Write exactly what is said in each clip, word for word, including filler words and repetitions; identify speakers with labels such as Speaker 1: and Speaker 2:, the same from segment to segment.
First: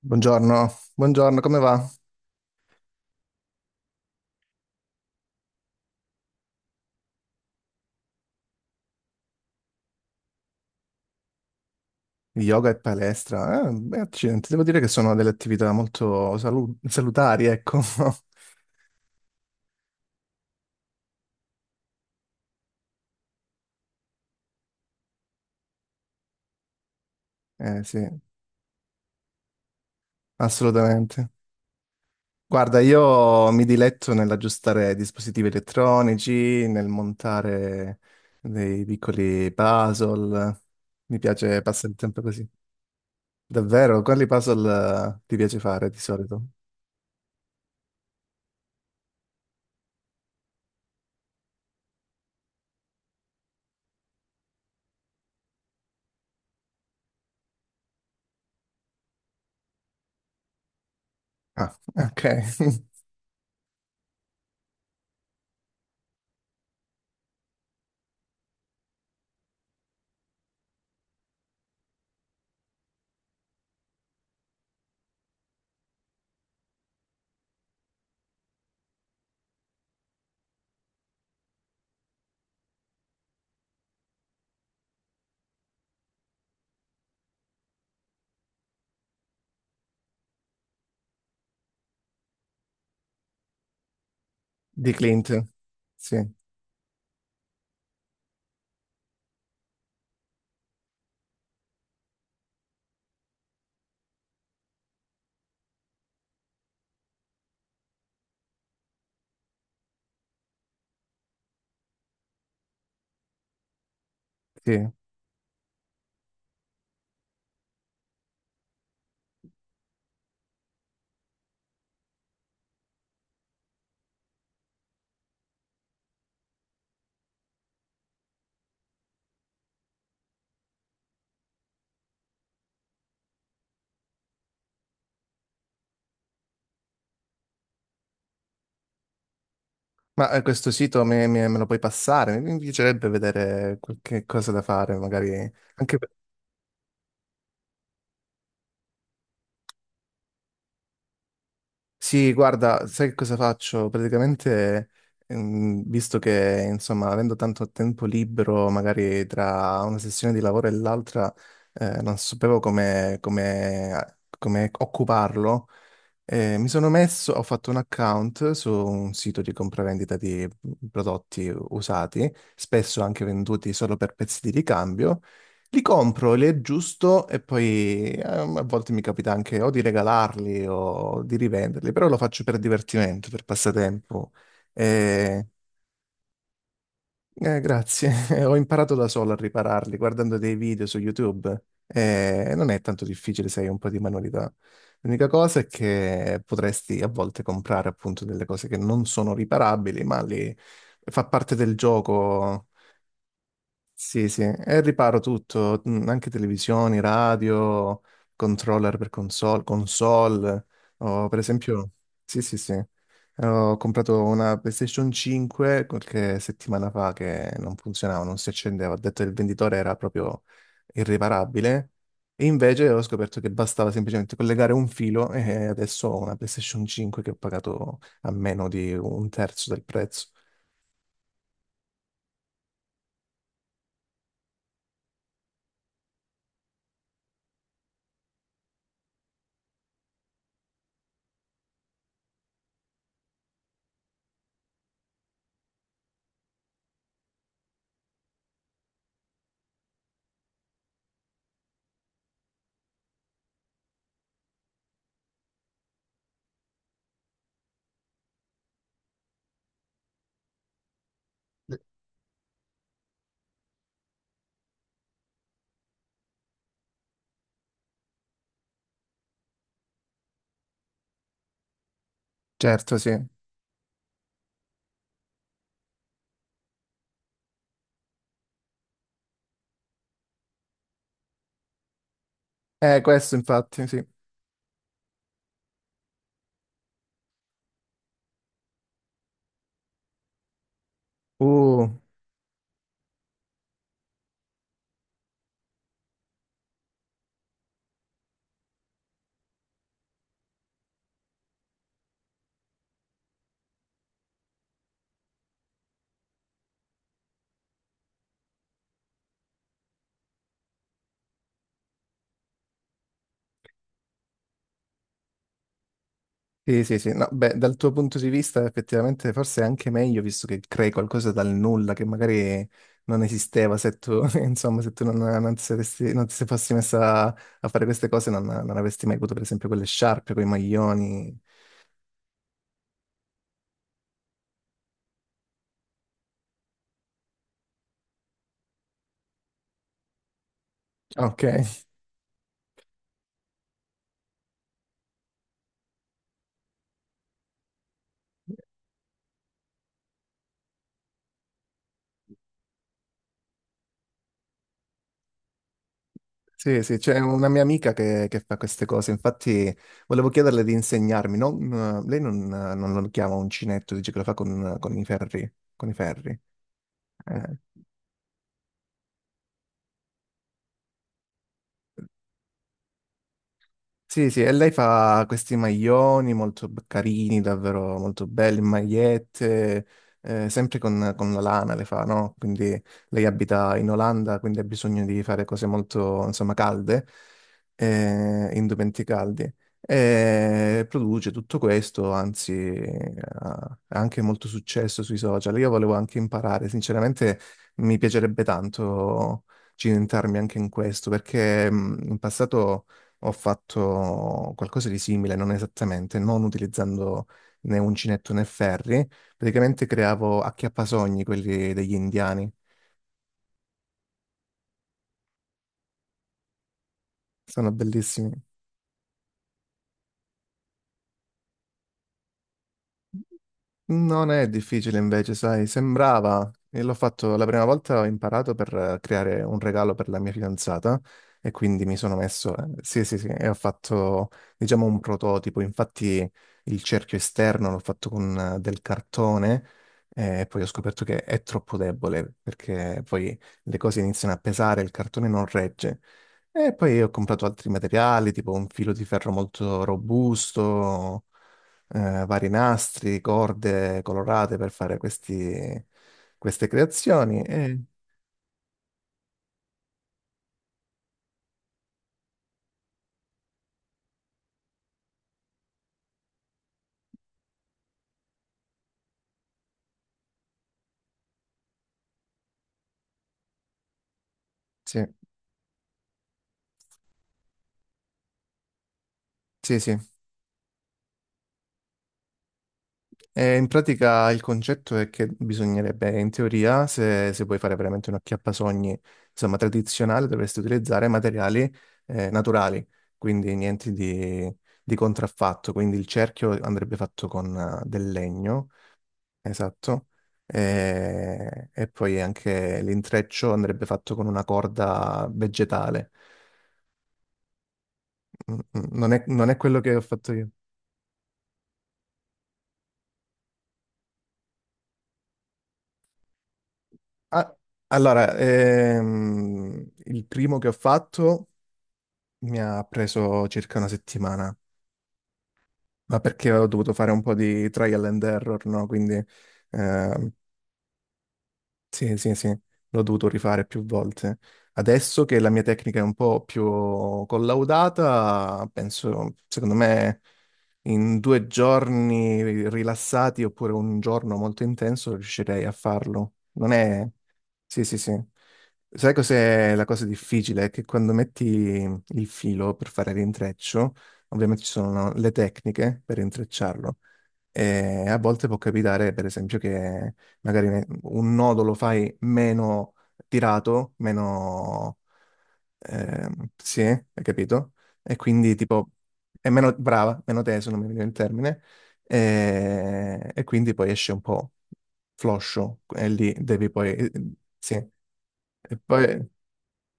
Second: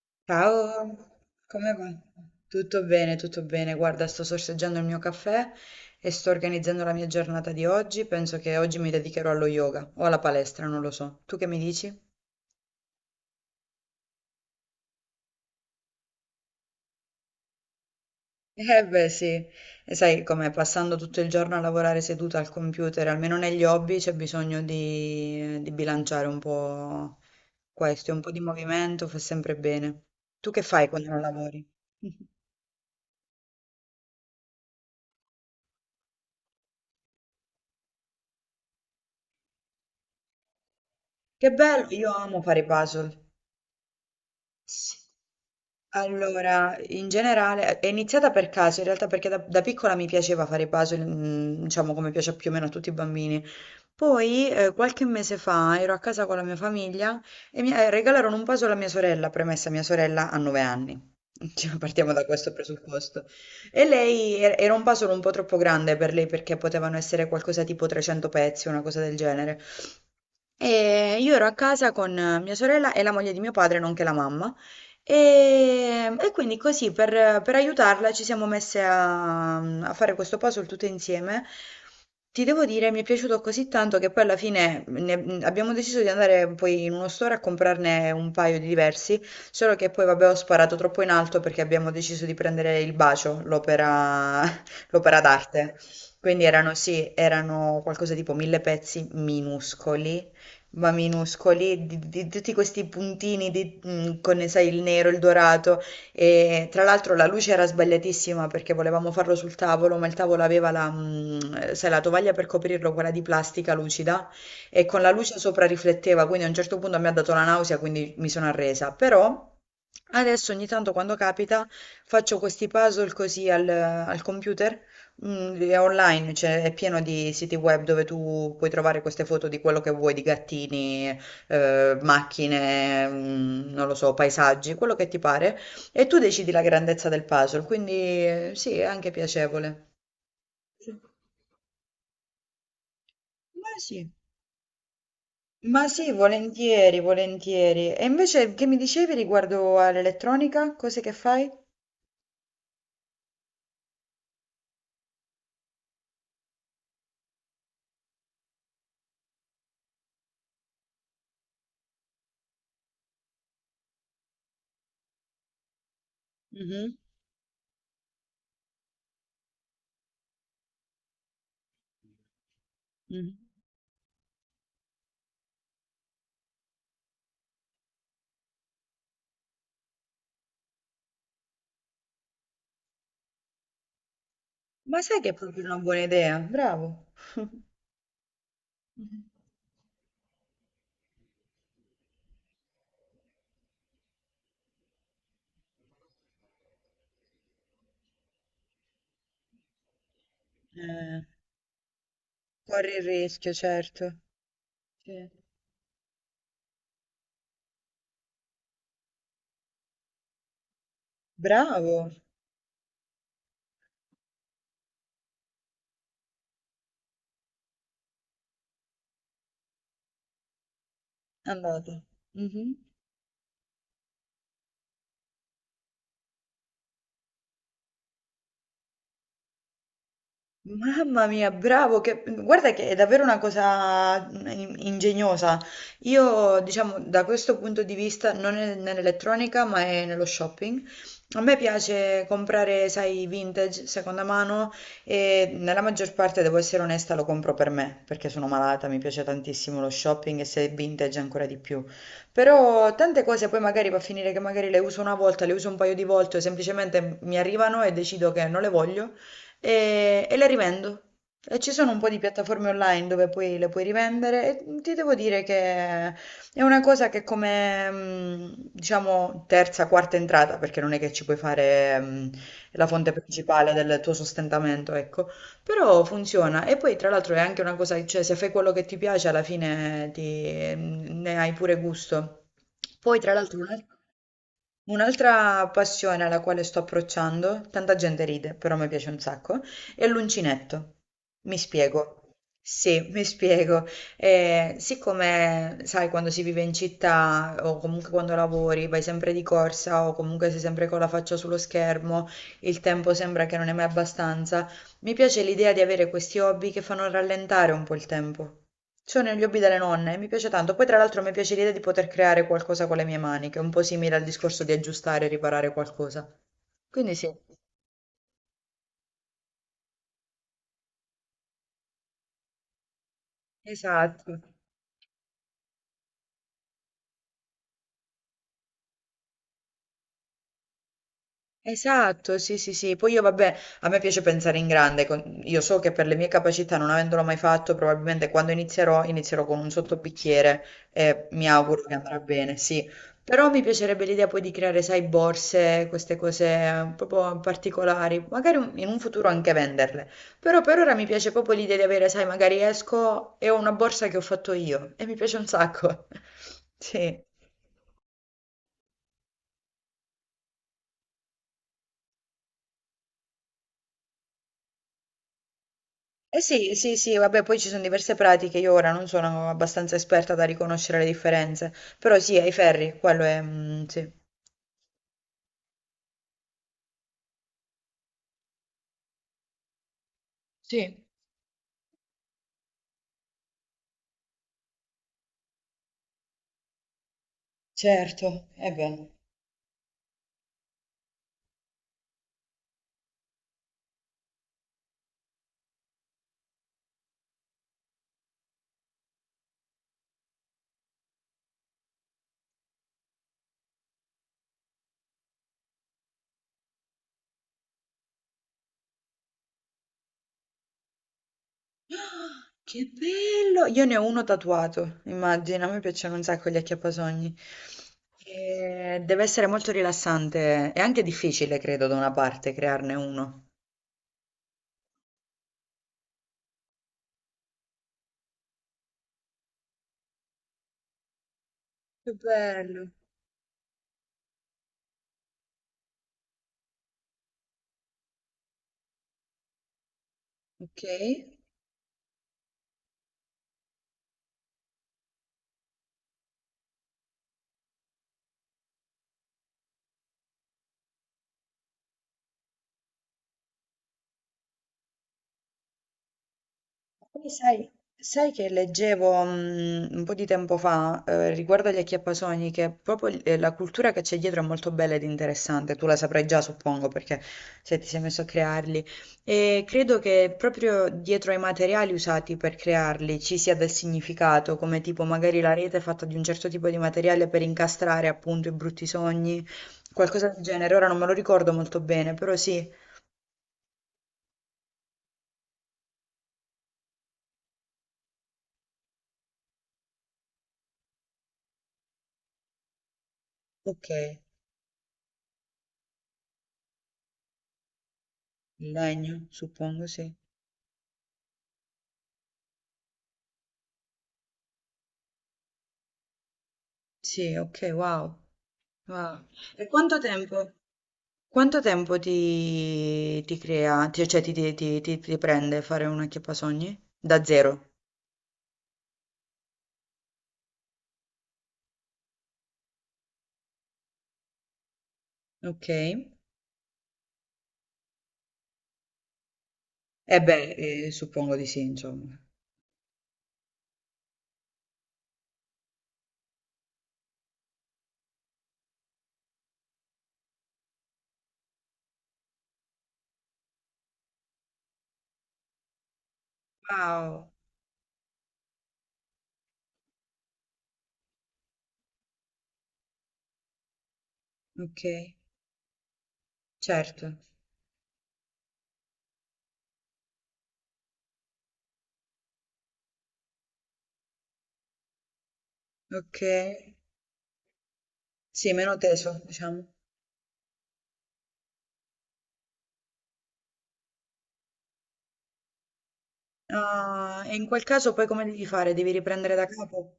Speaker 1: Buongiorno,
Speaker 2: Ciao,
Speaker 1: buongiorno, come
Speaker 2: come
Speaker 1: va?
Speaker 2: va? Tutto bene, tutto bene. Guarda, sto sorseggiando il mio caffè e sto organizzando la mia giornata di oggi. Penso che oggi mi dedicherò allo yoga o alla palestra, non lo so. Tu che mi dici?
Speaker 1: Yoga e palestra? Eh, beh, accidenti, devo dire che sono delle attività molto salu- salutari, ecco.
Speaker 2: Eh beh sì, e sai come passando tutto il giorno a lavorare seduta al computer, almeno negli hobby c'è bisogno di, di bilanciare un po'
Speaker 1: Eh sì,
Speaker 2: questo, un po' di movimento fa sempre bene. Tu che fai quando non
Speaker 1: assolutamente.
Speaker 2: lavori?
Speaker 1: Guarda, io mi diletto nell'aggiustare dispositivi elettronici, nel montare dei piccoli puzzle. Mi
Speaker 2: Che
Speaker 1: piace
Speaker 2: bello,
Speaker 1: passare il
Speaker 2: io
Speaker 1: tempo
Speaker 2: amo
Speaker 1: così.
Speaker 2: fare i puzzle.
Speaker 1: Davvero? Quali
Speaker 2: Sì.
Speaker 1: puzzle eh, ti piace fare di solito?
Speaker 2: Allora, in generale, è iniziata per caso, in realtà perché da, da piccola mi piaceva fare i puzzle, mm, diciamo come piace più o meno a tutti i bambini. Poi, eh, qualche mese fa, ero a casa con la mia famiglia e mi eh, regalarono un puzzle a mia sorella, premessa mia sorella ha nove anni.
Speaker 1: Ah,
Speaker 2: Cioè, partiamo
Speaker 1: ok.
Speaker 2: da questo presupposto. E lei er- era un puzzle un po' troppo grande per lei perché potevano essere qualcosa tipo trecento pezzi, una cosa del genere. E io ero a casa con eh, mia sorella e la moglie di mio padre, nonché la mamma. E, e quindi così per, per aiutarla ci siamo messe a, a fare questo puzzle tutte insieme. Ti devo dire, mi è piaciuto così tanto che poi alla fine ne- abbiamo deciso di andare poi in uno store a comprarne un paio di diversi, solo che poi vabbè ho sparato troppo in alto perché abbiamo deciso di prendere il bacio, l'opera
Speaker 1: Di
Speaker 2: l'opera
Speaker 1: Clint.
Speaker 2: d'arte.
Speaker 1: Sì,
Speaker 2: Quindi erano sì, erano qualcosa tipo mille pezzi minuscoli ma minuscoli, di, di tutti questi puntini di- mh, con, sai, il nero, il dorato. E tra l'altro la luce era sbagliatissima perché volevamo farlo sul tavolo, ma il tavolo aveva la, mh, sai, la tovaglia per coprirlo, quella di plastica lucida, e
Speaker 1: sì.
Speaker 2: con la luce sopra rifletteva, quindi a un certo punto mi ha dato la nausea, quindi mi sono arresa. Però adesso ogni tanto quando capita faccio questi puzzle così al, al computer, mm, è online, cioè è pieno di siti web dove tu puoi trovare queste foto di quello che vuoi, di gattini, eh, macchine, mm, non lo so, paesaggi, quello che ti pare, e tu decidi la grandezza del puzzle, quindi eh, sì, è anche piacevole.
Speaker 1: Ma eh, questo
Speaker 2: Sì.
Speaker 1: sito me, me- me lo puoi passare? Mi piacerebbe
Speaker 2: Ma
Speaker 1: vedere
Speaker 2: sì,
Speaker 1: qualche cosa da fare, magari.
Speaker 2: ma
Speaker 1: Anche... per-
Speaker 2: sì, volentieri, volentieri. E invece che mi dicevi riguardo all'elettronica, cose che fai?
Speaker 1: Sì, guarda, sai che cosa faccio? Praticamente, ehm, visto che, insomma, avendo tanto tempo libero, magari tra una sessione di lavoro e l'altra, eh, non sapevo come, come, come occuparlo. Eh, mi sono
Speaker 2: Mhm,
Speaker 1: messo, ho fatto un account su un sito di compravendita di prodotti usati, spesso anche
Speaker 2: mhm.
Speaker 1: venduti solo per pezzi di ricambio. Li compro, li aggiusto e poi ehm, a volte mi capita anche o di regalarli o di rivenderli, però lo faccio per divertimento, per passatempo.
Speaker 2: Ma sai che è
Speaker 1: Eh,
Speaker 2: proprio una buona idea? Bravo.
Speaker 1: eh, grazie. Ho imparato da
Speaker 2: Mhm.
Speaker 1: solo a ripararli guardando dei video su YouTube. Eh, non è tanto difficile se hai un po' di manualità. L'unica cosa è che potresti a volte comprare appunto delle cose che non sono riparabili, ma lì
Speaker 2: Eh,
Speaker 1: fa parte del gioco.
Speaker 2: corri il rischio, certo.
Speaker 1: Sì, sì, e riparo
Speaker 2: Sì.
Speaker 1: tutto, mm, anche televisioni, radio, controller per console, console. Ho, per esempio,
Speaker 2: Bravo.
Speaker 1: sì, sì, sì, ho comprato una PlayStation cinque qualche settimana fa che non funzionava, non si accendeva. Ho detto che il venditore era proprio irriparabile
Speaker 2: Andato.
Speaker 1: e
Speaker 2: Mhm.
Speaker 1: invece ho scoperto che bastava semplicemente collegare un filo e adesso ho una PlayStation cinque che ho pagato a meno di un terzo del prezzo.
Speaker 2: Mamma mia, bravo, che- guarda che è davvero una cosa in- ingegnosa. Io, diciamo, da questo punto di vista, non è nell'elettronica, ma è nello shopping. A me piace comprare, sai, vintage, seconda mano e nella maggior parte, devo essere onesta, lo compro per me, perché sono malata, mi piace tantissimo lo shopping e se è vintage ancora di più. Però tante cose poi magari va a finire che magari le uso una volta, le uso un paio di volte, o semplicemente mi arrivano e decido che non le voglio e, e le rivendo. E ci sono un po' di piattaforme online dove poi le puoi rivendere e ti devo dire che è una cosa che come, mh, diciamo, terza, quarta entrata, perché non è che ci puoi fare, mh, la
Speaker 1: Certo, sì.
Speaker 2: fonte principale del tuo sostentamento, ecco, però funziona. E poi tra l'altro è anche una cosa, cioè se fai quello che ti piace alla fine ti- mm, ne hai pure gusto.
Speaker 1: Eh,
Speaker 2: Poi
Speaker 1: questo
Speaker 2: tra l'altro... un
Speaker 1: infatti,
Speaker 2: altro-
Speaker 1: sì.
Speaker 2: Un'altra passione alla quale sto approcciando, tanta gente ride, però mi piace un sacco, è l'uncinetto. Mi
Speaker 1: Uh,
Speaker 2: spiego. Sì, mi spiego. Eh, siccome, sai, quando si vive in città o comunque quando lavori, vai sempre di corsa o comunque sei sempre con la faccia sullo schermo, il tempo sembra che non è mai abbastanza, mi piace l'idea di avere questi hobby che fanno rallentare un po' il tempo. C'ho negli hobby delle nonne, mi piace tanto. Poi tra l'altro mi piace l'idea di poter creare qualcosa con le mie mani, che è un po' simile al discorso di aggiustare e riparare qualcosa.
Speaker 1: sì, sì, sì,
Speaker 2: Quindi
Speaker 1: no,
Speaker 2: sì,
Speaker 1: beh, dal tuo punto di vista effettivamente forse è anche meglio visto che crei qualcosa dal nulla che magari non esisteva se tu,
Speaker 2: esatto.
Speaker 1: insomma, se tu non, non ti saresti, non ti se fossi messa a, a fare queste cose non, non avresti mai avuto per esempio quelle sciarpe, quei maglioni.
Speaker 2: Esatto, sì, sì, sì. Poi io, vabbè, a me piace pensare in grande. con- Io so che per le mie capacità, non avendolo mai fatto, probabilmente quando inizierò, inizierò con un sottobicchiere e
Speaker 1: Ok,
Speaker 2: mi auguro che andrà bene, sì. Però mi piacerebbe l'idea poi di creare, sai, borse, queste cose eh, proprio particolari, magari un- in un futuro anche venderle. Però per ora mi piace proprio l'idea di avere, sai, magari esco e ho una borsa che ho fatto io e mi piace un sacco.
Speaker 1: sì, sì, c'è
Speaker 2: Sì.
Speaker 1: una mia amica che, che fa queste cose, infatti volevo chiederle di insegnarmi, non- lei non, non lo chiama uncinetto, dice che lo fa con, con i ferri, con i ferri.
Speaker 2: Eh sì, sì, sì, vabbè,
Speaker 1: Eh.
Speaker 2: poi ci sono diverse pratiche, io ora non sono abbastanza esperta da riconoscere le differenze, però sì, ai ferri, quello è... mm, sì.
Speaker 1: Sì, sì, e lei fa questi maglioni molto b- carini, davvero molto belli, magliette, eh, sempre
Speaker 2: Sì.
Speaker 1: con, con la lana le fa, no? Quindi lei abita in Olanda, quindi ha bisogno di fare cose molto, insomma, calde,
Speaker 2: Certo,
Speaker 1: eh,
Speaker 2: è
Speaker 1: indumenti
Speaker 2: bello.
Speaker 1: caldi. E produce tutto questo, anzi, eh, ha anche molto successo sui social. Io volevo anche imparare, sinceramente mi piacerebbe tanto cimentarmi anche in questo, perché mh, in passato... Ho fatto qualcosa di simile, non esattamente, non utilizzando né uncinetto né ferri. Praticamente creavo acchiappasogni, quelli degli indiani.
Speaker 2: Ah, che bello! Io ne ho uno tatuato, immagina, a me piacciono un sacco gli acchiappasogni.
Speaker 1: Sono bellissimi.
Speaker 2: E deve essere molto rilassante e anche difficile, credo, da una parte, crearne uno.
Speaker 1: Non è difficile invece, sai, sembrava, e l'ho fatto la prima volta, ho imparato per eh, creare un regalo per la mia fidanzata e quindi mi
Speaker 2: Che
Speaker 1: sono messo, eh,
Speaker 2: bello.
Speaker 1: sì, sì, sì, e ho fatto, diciamo, un prototipo, infatti il cerchio esterno l'ho fatto con eh, del cartone eh, e poi ho
Speaker 2: Ok.
Speaker 1: scoperto che è troppo debole perché poi le cose iniziano a pesare, il cartone non regge. E poi ho comprato altri materiali, tipo un filo di ferro molto robusto eh, vari nastri, corde colorate per fare questi- queste
Speaker 2: Poi
Speaker 1: creazioni.
Speaker 2: sai,
Speaker 1: E,
Speaker 2: sai che leggevo mm, un po' di tempo fa eh, riguardo agli acchiappasogni che proprio il- eh, la cultura che c'è dietro è molto bella ed interessante, tu la saprai già suppongo perché se ti sei messo a crearli e credo che proprio dietro ai materiali usati per crearli ci sia del significato, come
Speaker 1: sì,
Speaker 2: tipo magari la rete è fatta di un certo tipo di materiale per incastrare appunto i brutti sogni,
Speaker 1: sì, sì.
Speaker 2: qualcosa del genere, ora non me lo ricordo molto bene, però sì,
Speaker 1: E in pratica il concetto è che bisognerebbe, in teoria, se, se vuoi fare veramente un acchiappasogni, insomma, tradizionale, dovresti utilizzare materiali eh, naturali, quindi
Speaker 2: ok,
Speaker 1: niente di, di contraffatto. Quindi il cerchio andrebbe fatto con eh, del legno.
Speaker 2: il legno suppongo
Speaker 1: Esatto.
Speaker 2: sì.
Speaker 1: E, e poi anche l'intreccio andrebbe fatto con una corda vegetale.
Speaker 2: Sì, ok, wow.
Speaker 1: Mm, mm, Non
Speaker 2: Ah.
Speaker 1: è, non è
Speaker 2: E
Speaker 1: quello che
Speaker 2: quanto
Speaker 1: ho fatto io.
Speaker 2: tempo, quanto tempo ti, ti crea, ti- cioè ti, ti, ti, ti- ti prende fare una acchiappasogni? Da
Speaker 1: Ah,
Speaker 2: zero.
Speaker 1: allora, ehm, il primo che ho fatto mi ha preso circa una settimana,
Speaker 2: Ok. E
Speaker 1: ma perché ho dovuto fare un po' di trial and error, no? Quindi ehm,
Speaker 2: beh, eh, suppongo di sì,
Speaker 1: sì,
Speaker 2: insomma.
Speaker 1: sì, sì, l'ho dovuto rifare più volte. Adesso che la mia tecnica è un po' più collaudata, penso, secondo me, in due giorni rilassati oppure un giorno molto intenso riuscirei a farlo. Non è...
Speaker 2: Wow,
Speaker 1: Sì, sì, sì. Sai cos'è la cosa difficile? È che quando metti il filo per fare l'intreccio, ovviamente ci
Speaker 2: ok,
Speaker 1: sono le tecniche per intrecciarlo,
Speaker 2: certo.
Speaker 1: e a volte può capitare, per esempio, che magari ne- un nodo lo fai meno tirato, meno...
Speaker 2: Ok.
Speaker 1: ehm, sì, hai capito? E
Speaker 2: Sì,
Speaker 1: quindi
Speaker 2: meno
Speaker 1: tipo
Speaker 2: teso,
Speaker 1: è
Speaker 2: diciamo.
Speaker 1: meno brava, meno teso, non mi viene il termine, e, e quindi poi esce un po' floscio, e lì devi poi...
Speaker 2: Ah, e in quel
Speaker 1: Sì,
Speaker 2: caso poi come devi fare?
Speaker 1: e
Speaker 2: Devi
Speaker 1: poi...
Speaker 2: riprendere da capo?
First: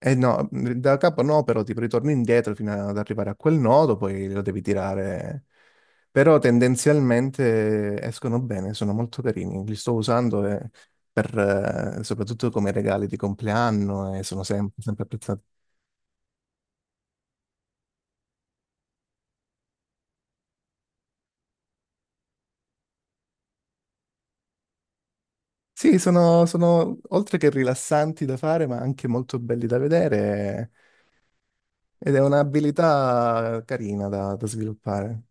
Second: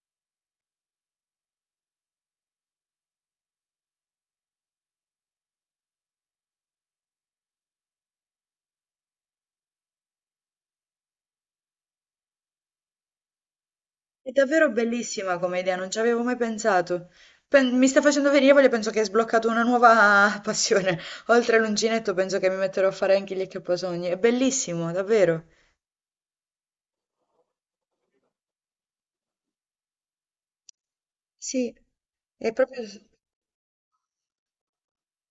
Speaker 1: Eh no, da capo no, però tipo ritorni indietro fino ad arrivare a quel nodo, poi lo devi tirare. Però tendenzialmente escono bene, sono molto carini. Li sto usando eh, per, eh, soprattutto come regali di compleanno e
Speaker 2: È
Speaker 1: sono sem-
Speaker 2: davvero
Speaker 1: sempre
Speaker 2: bellissima
Speaker 1: apprezzati.
Speaker 2: come idea, non ci avevo mai pensato. Pen- mi sta facendo venire voglia, penso che hai sbloccato una nuova passione. Oltre all'uncinetto, penso che mi metterò a fare anche gli accaposogni. È bellissimo, davvero.
Speaker 1: Sì, sono, sono oltre che rilassanti da fare, ma anche molto belli da vedere
Speaker 2: Sì,
Speaker 1: ed è
Speaker 2: è proprio...
Speaker 1: un'abilità carina da, da sviluppare.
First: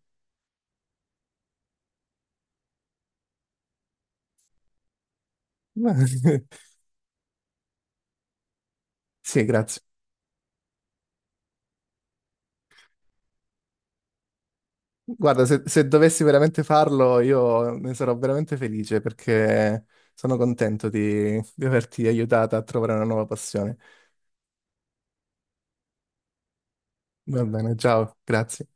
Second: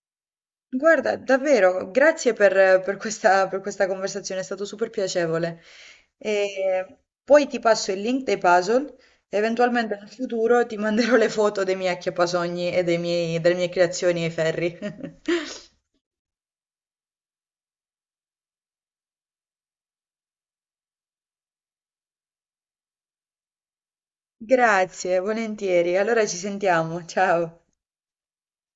Speaker 2: Guarda, davvero, grazie per, per questa, per questa conversazione, è stato super piacevole. E poi ti passo il link dei puzzle.
Speaker 1: Sì, grazie.
Speaker 2: Eventualmente nel futuro ti manderò le foto dei miei acchiappasogni e dei miei- delle mie creazioni ai ferri.
Speaker 1: Guarda, se, se dovessi veramente farlo, io ne sarò veramente felice perché sono contento di, di averti aiutata a trovare una nuova passione.
Speaker 2: Grazie, volentieri. Allora ci sentiamo.
Speaker 1: Va
Speaker 2: Ciao.
Speaker 1: bene, ciao, grazie.